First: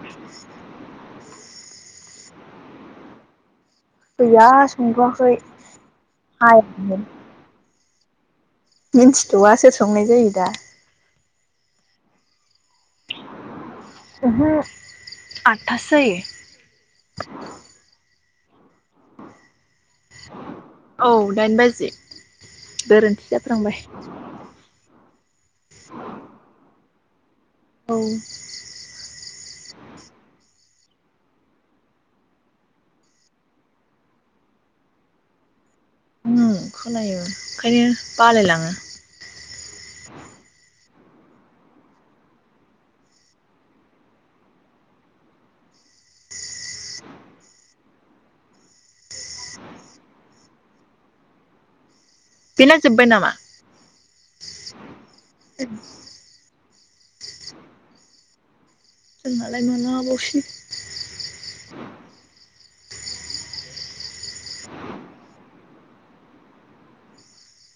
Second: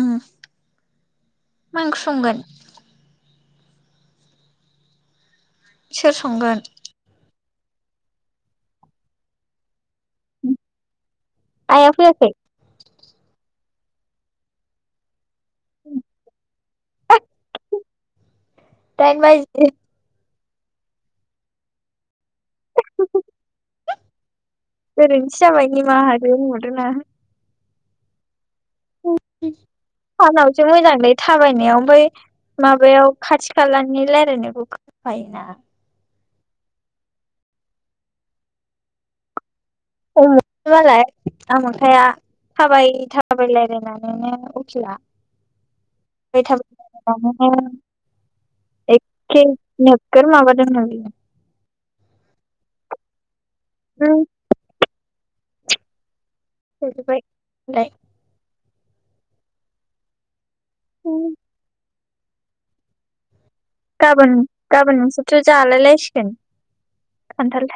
उम मा ओंख्रि संगोन? गैया संथवाखै सोर संगोन? [unintelligible] मिन्थिथआ सोर संनाय जायो दा आइया फैयाखै? ओहो आदथासो जायो दाइन बाजि औ दाइन बाजि गोरोन्थि जाफ्लांबाय। गोरोन्थि जाबाय निमाहा होदो होनहरदो ना औ सानावसो मोजांलै थाबायनायाव ओमफाय माबायाव खाथि खालानि रायलायनायखौ खोनाफायो ना उम खोनायो ओंखायनो बालायलाङो [unintelligible] मालाय आमोखाया थाबाय थाबाय रायलायनानैनो उखिला थाबाय थाबायनानैनो एखे नोगोर माबादों नो बियो बेना जोब्बाय नामा? उम [unintelligible] जोबजोबबाय मालाय जोंनालाय माला हाबावसि उम गाबोन गाबोन नोंसोरथ जालायलायसिगोन?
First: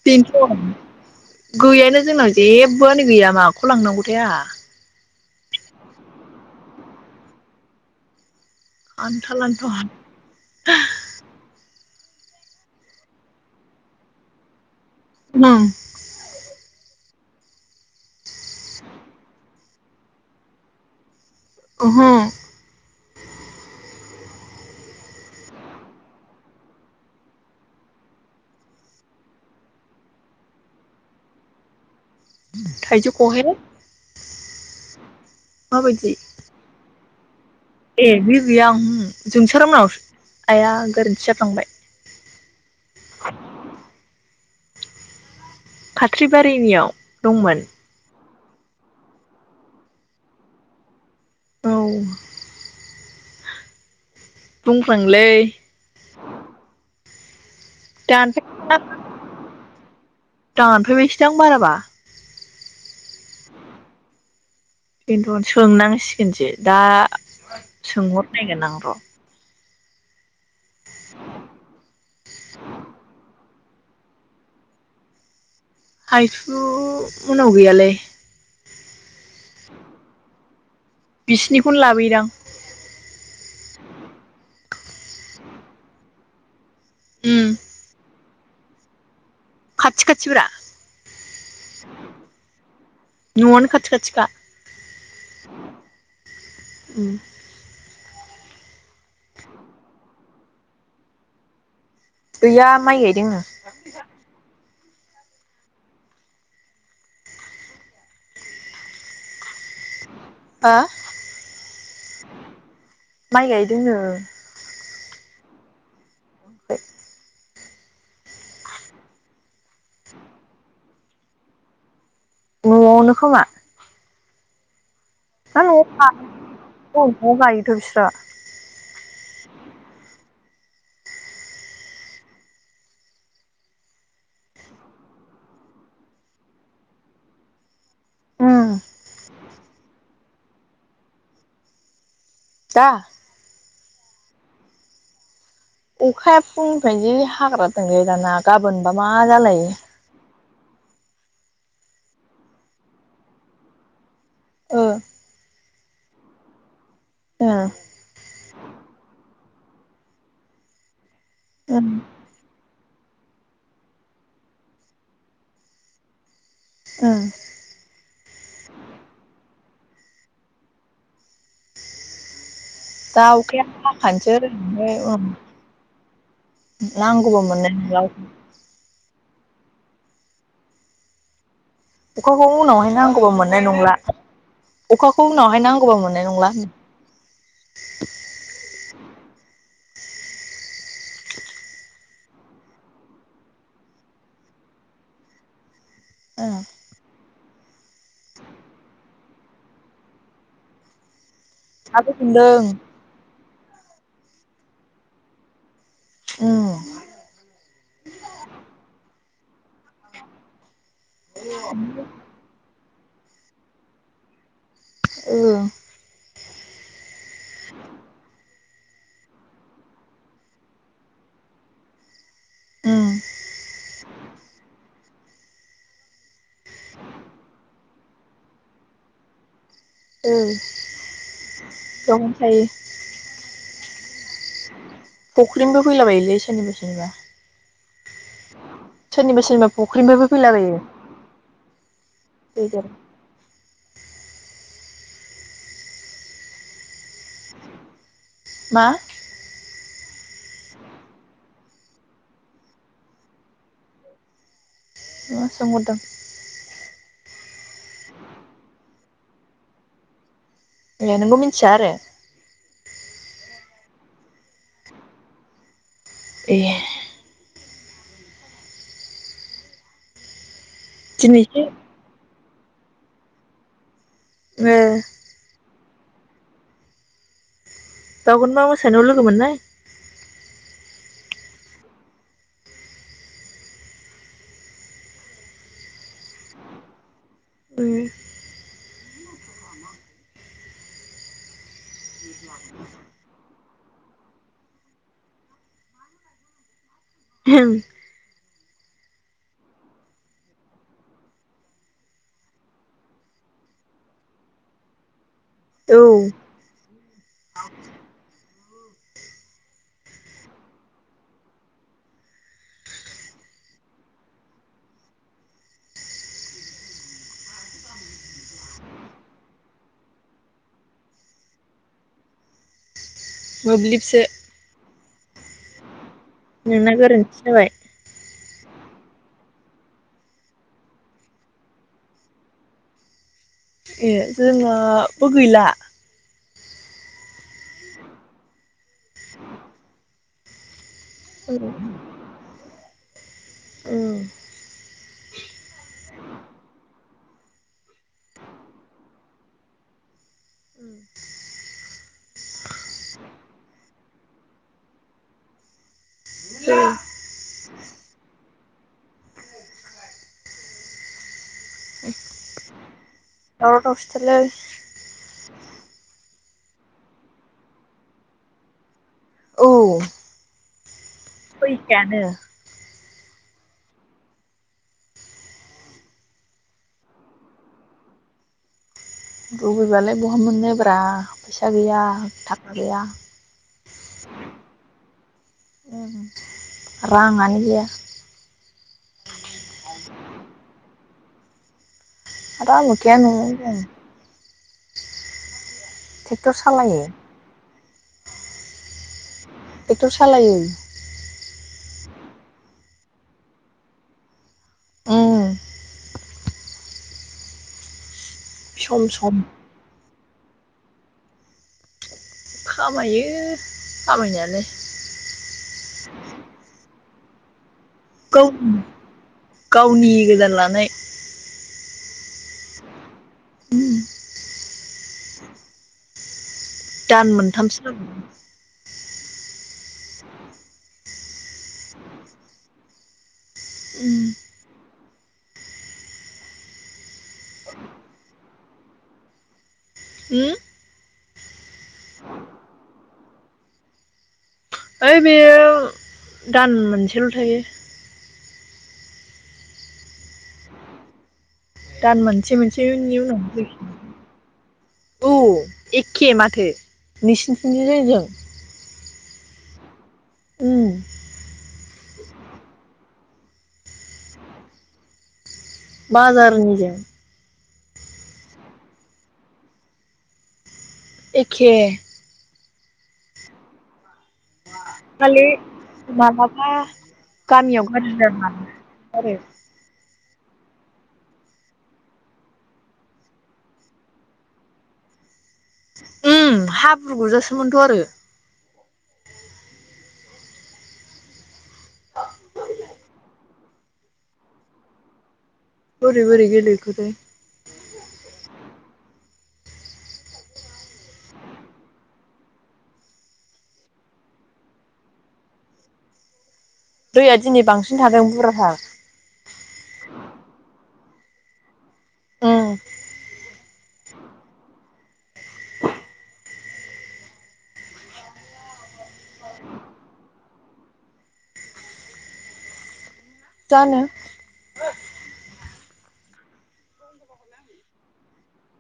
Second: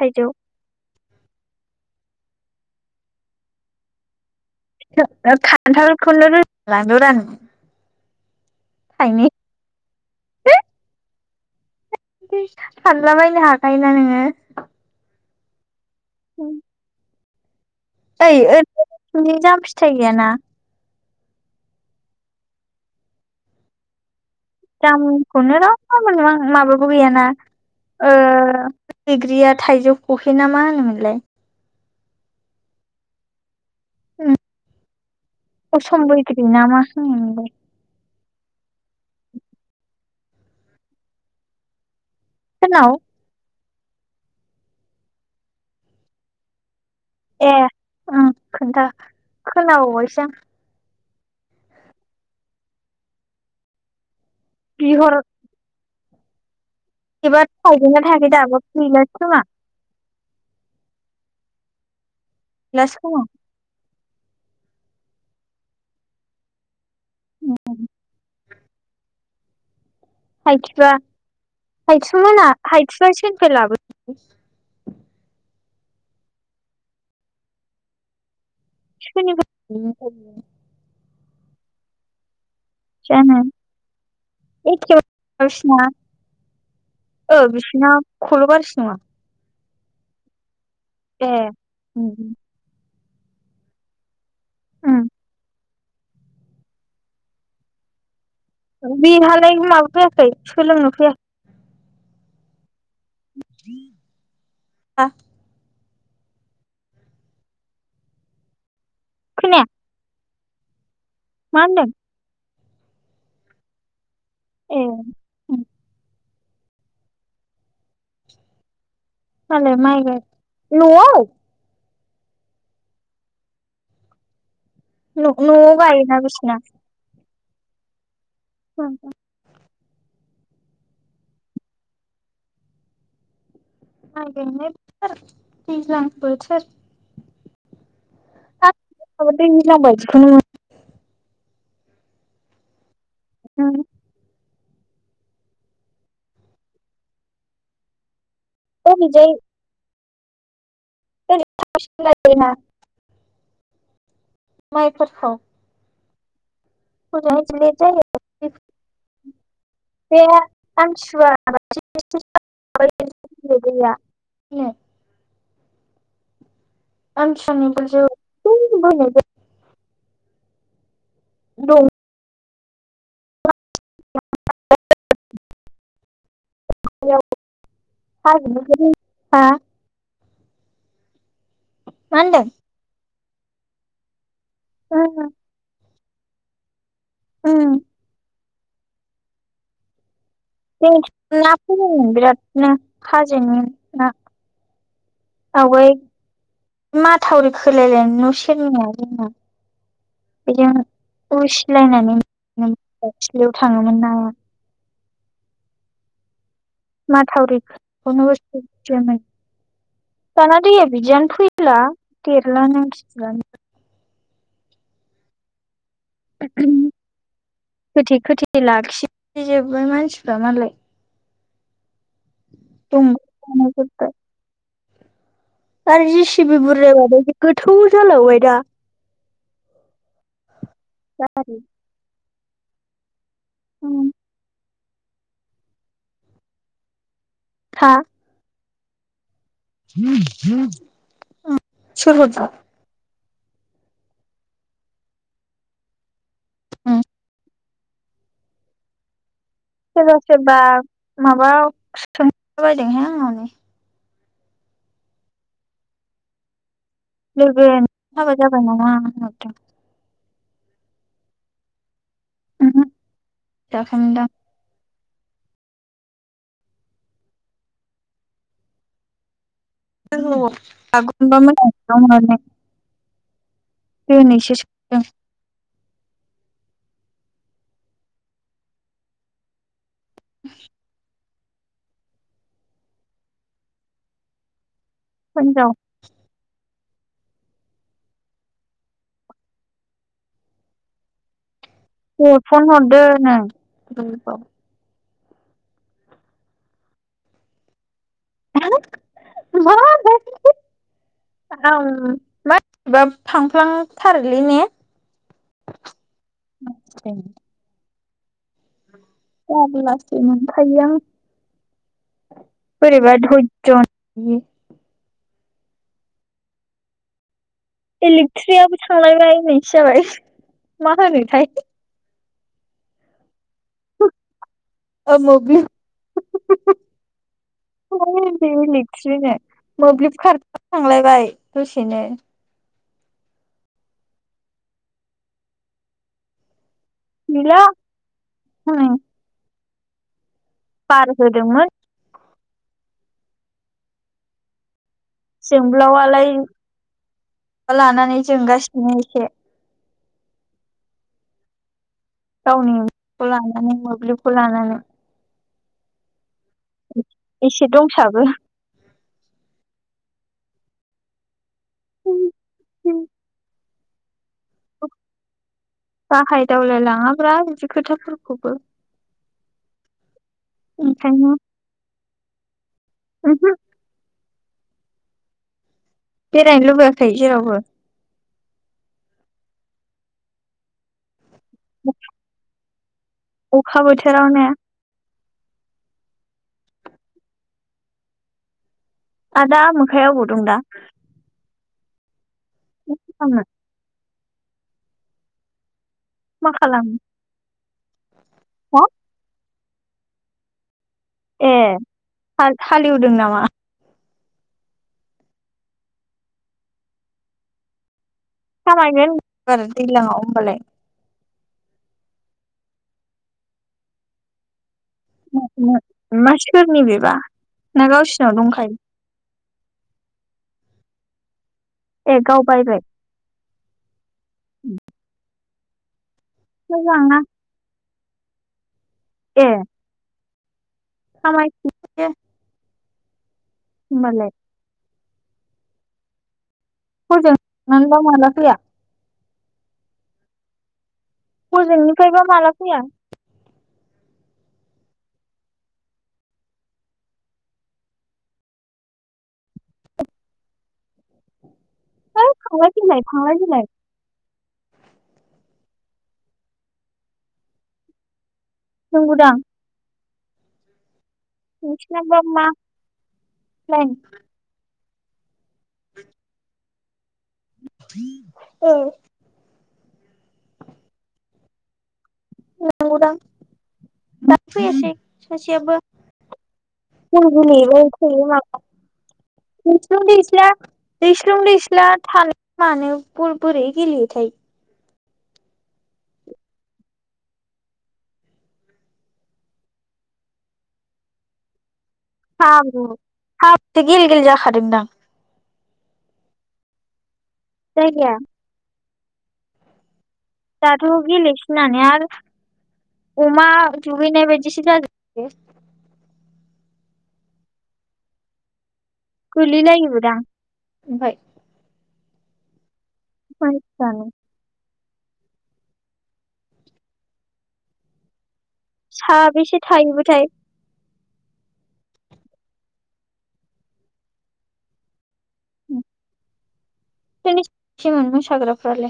[unintelligible] गैयानो जोंनाव जेबोआनो गैया माखौ लांनांगौ आहा खान्थालखौनो [unintelligible] थाइनै आनथ लानथ [unintelligible] [unintelligible] फानलाबायनो हाखायोना नोङो मा ओं ओइ ओरैनि जाम फिथाइ गैया ना ओहो जामुनखौनो रावनावबो मोनलाआं माबाबो गैयाना ओ बैग्रिया थाइजौ खहे ना मा होनोमोनलाय थाइजौ खहे अ सम माबायदि बैग्रि नामा उम नंगौ बि गैया आं जोंसारमोनावसो आइया गोरोन्थि जा फ्लांबाय हेल फाख्रिबारिनियाव ए दंमोन ओं खोन्था खोनाबावबायसो आं औ बुंं फ्लाङोलै [unintelligible] [unintelligible] थाइदों ना थाइयाखौ दाबा गौलासो खोमा दानफैबायसोदां बाराबा लासखौ खिन्थु सोंनांसिगोनसो दा सोंहरनायगोन आं र' हाइथया हाइथुमोनहा हाइथुया सोरनोफ्राय लाबो [unintelligible] हायथु मोननाव गैयालै सोरनिफाय बिनिफाय बिदों बिसिनिखौनो लाबोदां जनो [unintelligible] उम ओ बिसिना खर गारजिसो नङा खाथि खाथिब्रा ए न'आनो खाथि खाथिखा उम बि हालाय [unintelligible] सोलोंनो फैया [unintelligible] गैया माइ गायदोंनो [unintelligible] खोनाया हो मा होनदों। माइ गायदों नो ए उम [inaudible] [unintelligible] माइ गाय न'आव न'आवनो खोमा न न'आव गायो ना बिसिना‌ औ न'आव गायोथ बिस्रा [inaudible] [unintelligible] बोथोर उम दैज्लां बायदिखौनो दा उम अखाया फुंनिफ्राय जि हाग्रा दंलै दाना गाबोनबा मा ओरैजाय जालायो [inaudible] [unintelligible] ओ माइफोरखौ ओ [unintelligible] बे आमथिसुवा ओम [unintelligible] [unintelligible] दा आमथिसुवा नि [unintelligible] दं दा अखाया हाखानोसै उम नांगौबो मोन्नाय नंला अखा हाजोनिफ्राय हा मा होनदों? अखाखौ उनावहाय नां गोवाव मोननाय नंला उम अखाखौ उनावहाय नां हौवा मोननाय नंला उम [inaudible] जोंथिं ना फौदोंमोन बिरादनो हाजोनि ना आवगाय एह थावरि खोलायलायनाय न' सेरनिया जोंना बेजों साबो उसिलायनानै मोनदों मो [unintelligible] बियाव थाङोमोन नाया उम माथावरि [unintelligible] जाना दैया बिदियानो फैला देरलानो [unintelligible] ओ खोथे खोथे थे लाखि जोब्बाय मानसिफ्रा मालाय उम दं [unintelligible] आरोजिसि सिबि बुरजा जानायनि गोथौ जालांबायदा औ ओम हायो औ फुख्रिनिबो फैलाबायोलै सोरनिबा सोरनिबा हा? सोनिबा सो सोरनिबा फुख्रिनिफ्रायबो फैलाबायो सोर हरदों? दैजा [inaudible] उम मा? सोरबा सोरबा माबा सोंखला बायदोंहाय आंनाव नै मा सोंहरदों? लोगो नों हाबा जाबाय नामा होनहरदों? ए नोंबो मिथिया आरो जाखोन दां एह [unintelligible] दिनैसो [unintelligible] दिनैसो ओ सोंदों बागुरुमबा मोसानायाव लोगो मोननाय। होननाव उम फुंआव फन हरदोनो। ओहोम। मा आं मानिबा थांफ्लांथारोलै ने औ ओम जारलासो मोनखायो आं बोरैबा धज्य इलेक्ट्रिक आबो थांलायबाल होननायसो जाबाय मा होनोथाय मोब्लिब सो औ मोब्लिब गोरोन्थि जाबाय इलेक्ट्रिक होनो मोब्लिब खार थांलायबाय दसेनो ए जोंनाबो गैला गैला हनै बार होदोंमोन औ जोंब्लावआलाय लानानै जोंगासिनो एसे उम गावनि गलाम मोब्लिबखौ लानानै जै एसे दंसाबो [inaudible] औ र' सोलै दावलाय लाङाब्रा बिदि खोथाफोरखौबो औ ओंखायनो फैखायानो ओमहो बेरायनो लुबैयाखै जेरावबो लुबैबालाय बहा मोननो ब्रा फैसा गैया गैया अखा बोथोरावनो ओं रांआनो गैया। आदा आमोखाया अबाव दं दा? आदा आमोखाया खालामनो न'आवनो दं। थेक्टर सालायो। हो? टेक्टर सालायो। ए हाल हालेवदों नामा? उम सम खामायगोन सम आरो दैज्लांआव। मालाय। खामायो खामायनायालाय। [unintelligible] मा सोरनि बिबा? गावनि गावनि गोदान लानाय। ए गाव बायबाय? मोजांना दान मोन्थामसो औ ए खामाय [unintelligible] उम होनबालाय। हजों [unintelligible] माला फैया? होम? हजोंनिफ्रायबा माला फैया? ओइ बेयो दान मोनसेल' थायो। दान है मोनसे थांलाय मोनसे फैलाय उननि थांलाय उनाव फैलाय फै औ एखे माथो नोंसिनिथिंनिजों जोंनि जों। नोंगौ दां? उम [unintelligible] बा मा लायेन? बाजारनिजो औ एखे नंगौ दां। दा फैयासै खालि सासेयाबो मालाबा जों [unintelligible] गामियाव गाज्रि थायो जानो माबा नागिरो आरो [unintelligible] [unintelligible] दैस्लुं दैस्ला थानो मानो बल बोरै गेलेयोथाय? उम हाब्रु गुरजासोमोनथ' आरो। हाब्रु हाब्रु गेले गेले जाखादोंदां? बोरै बोरै गेलेखोथाय? जायगाया दाथ' गेले सिनानानै आरो अमा दुगैनाय बायदिसो जाजोब बियो। दैया दिनै बांसिन थागोन बुरजाथार। गोलैलायोबोदां ओमफाय औ मानसिफ्रानो साबेसे थायोबोथाय? जानो [inaudible] [unintelligible] सेमोन मोसाग्रा फालाय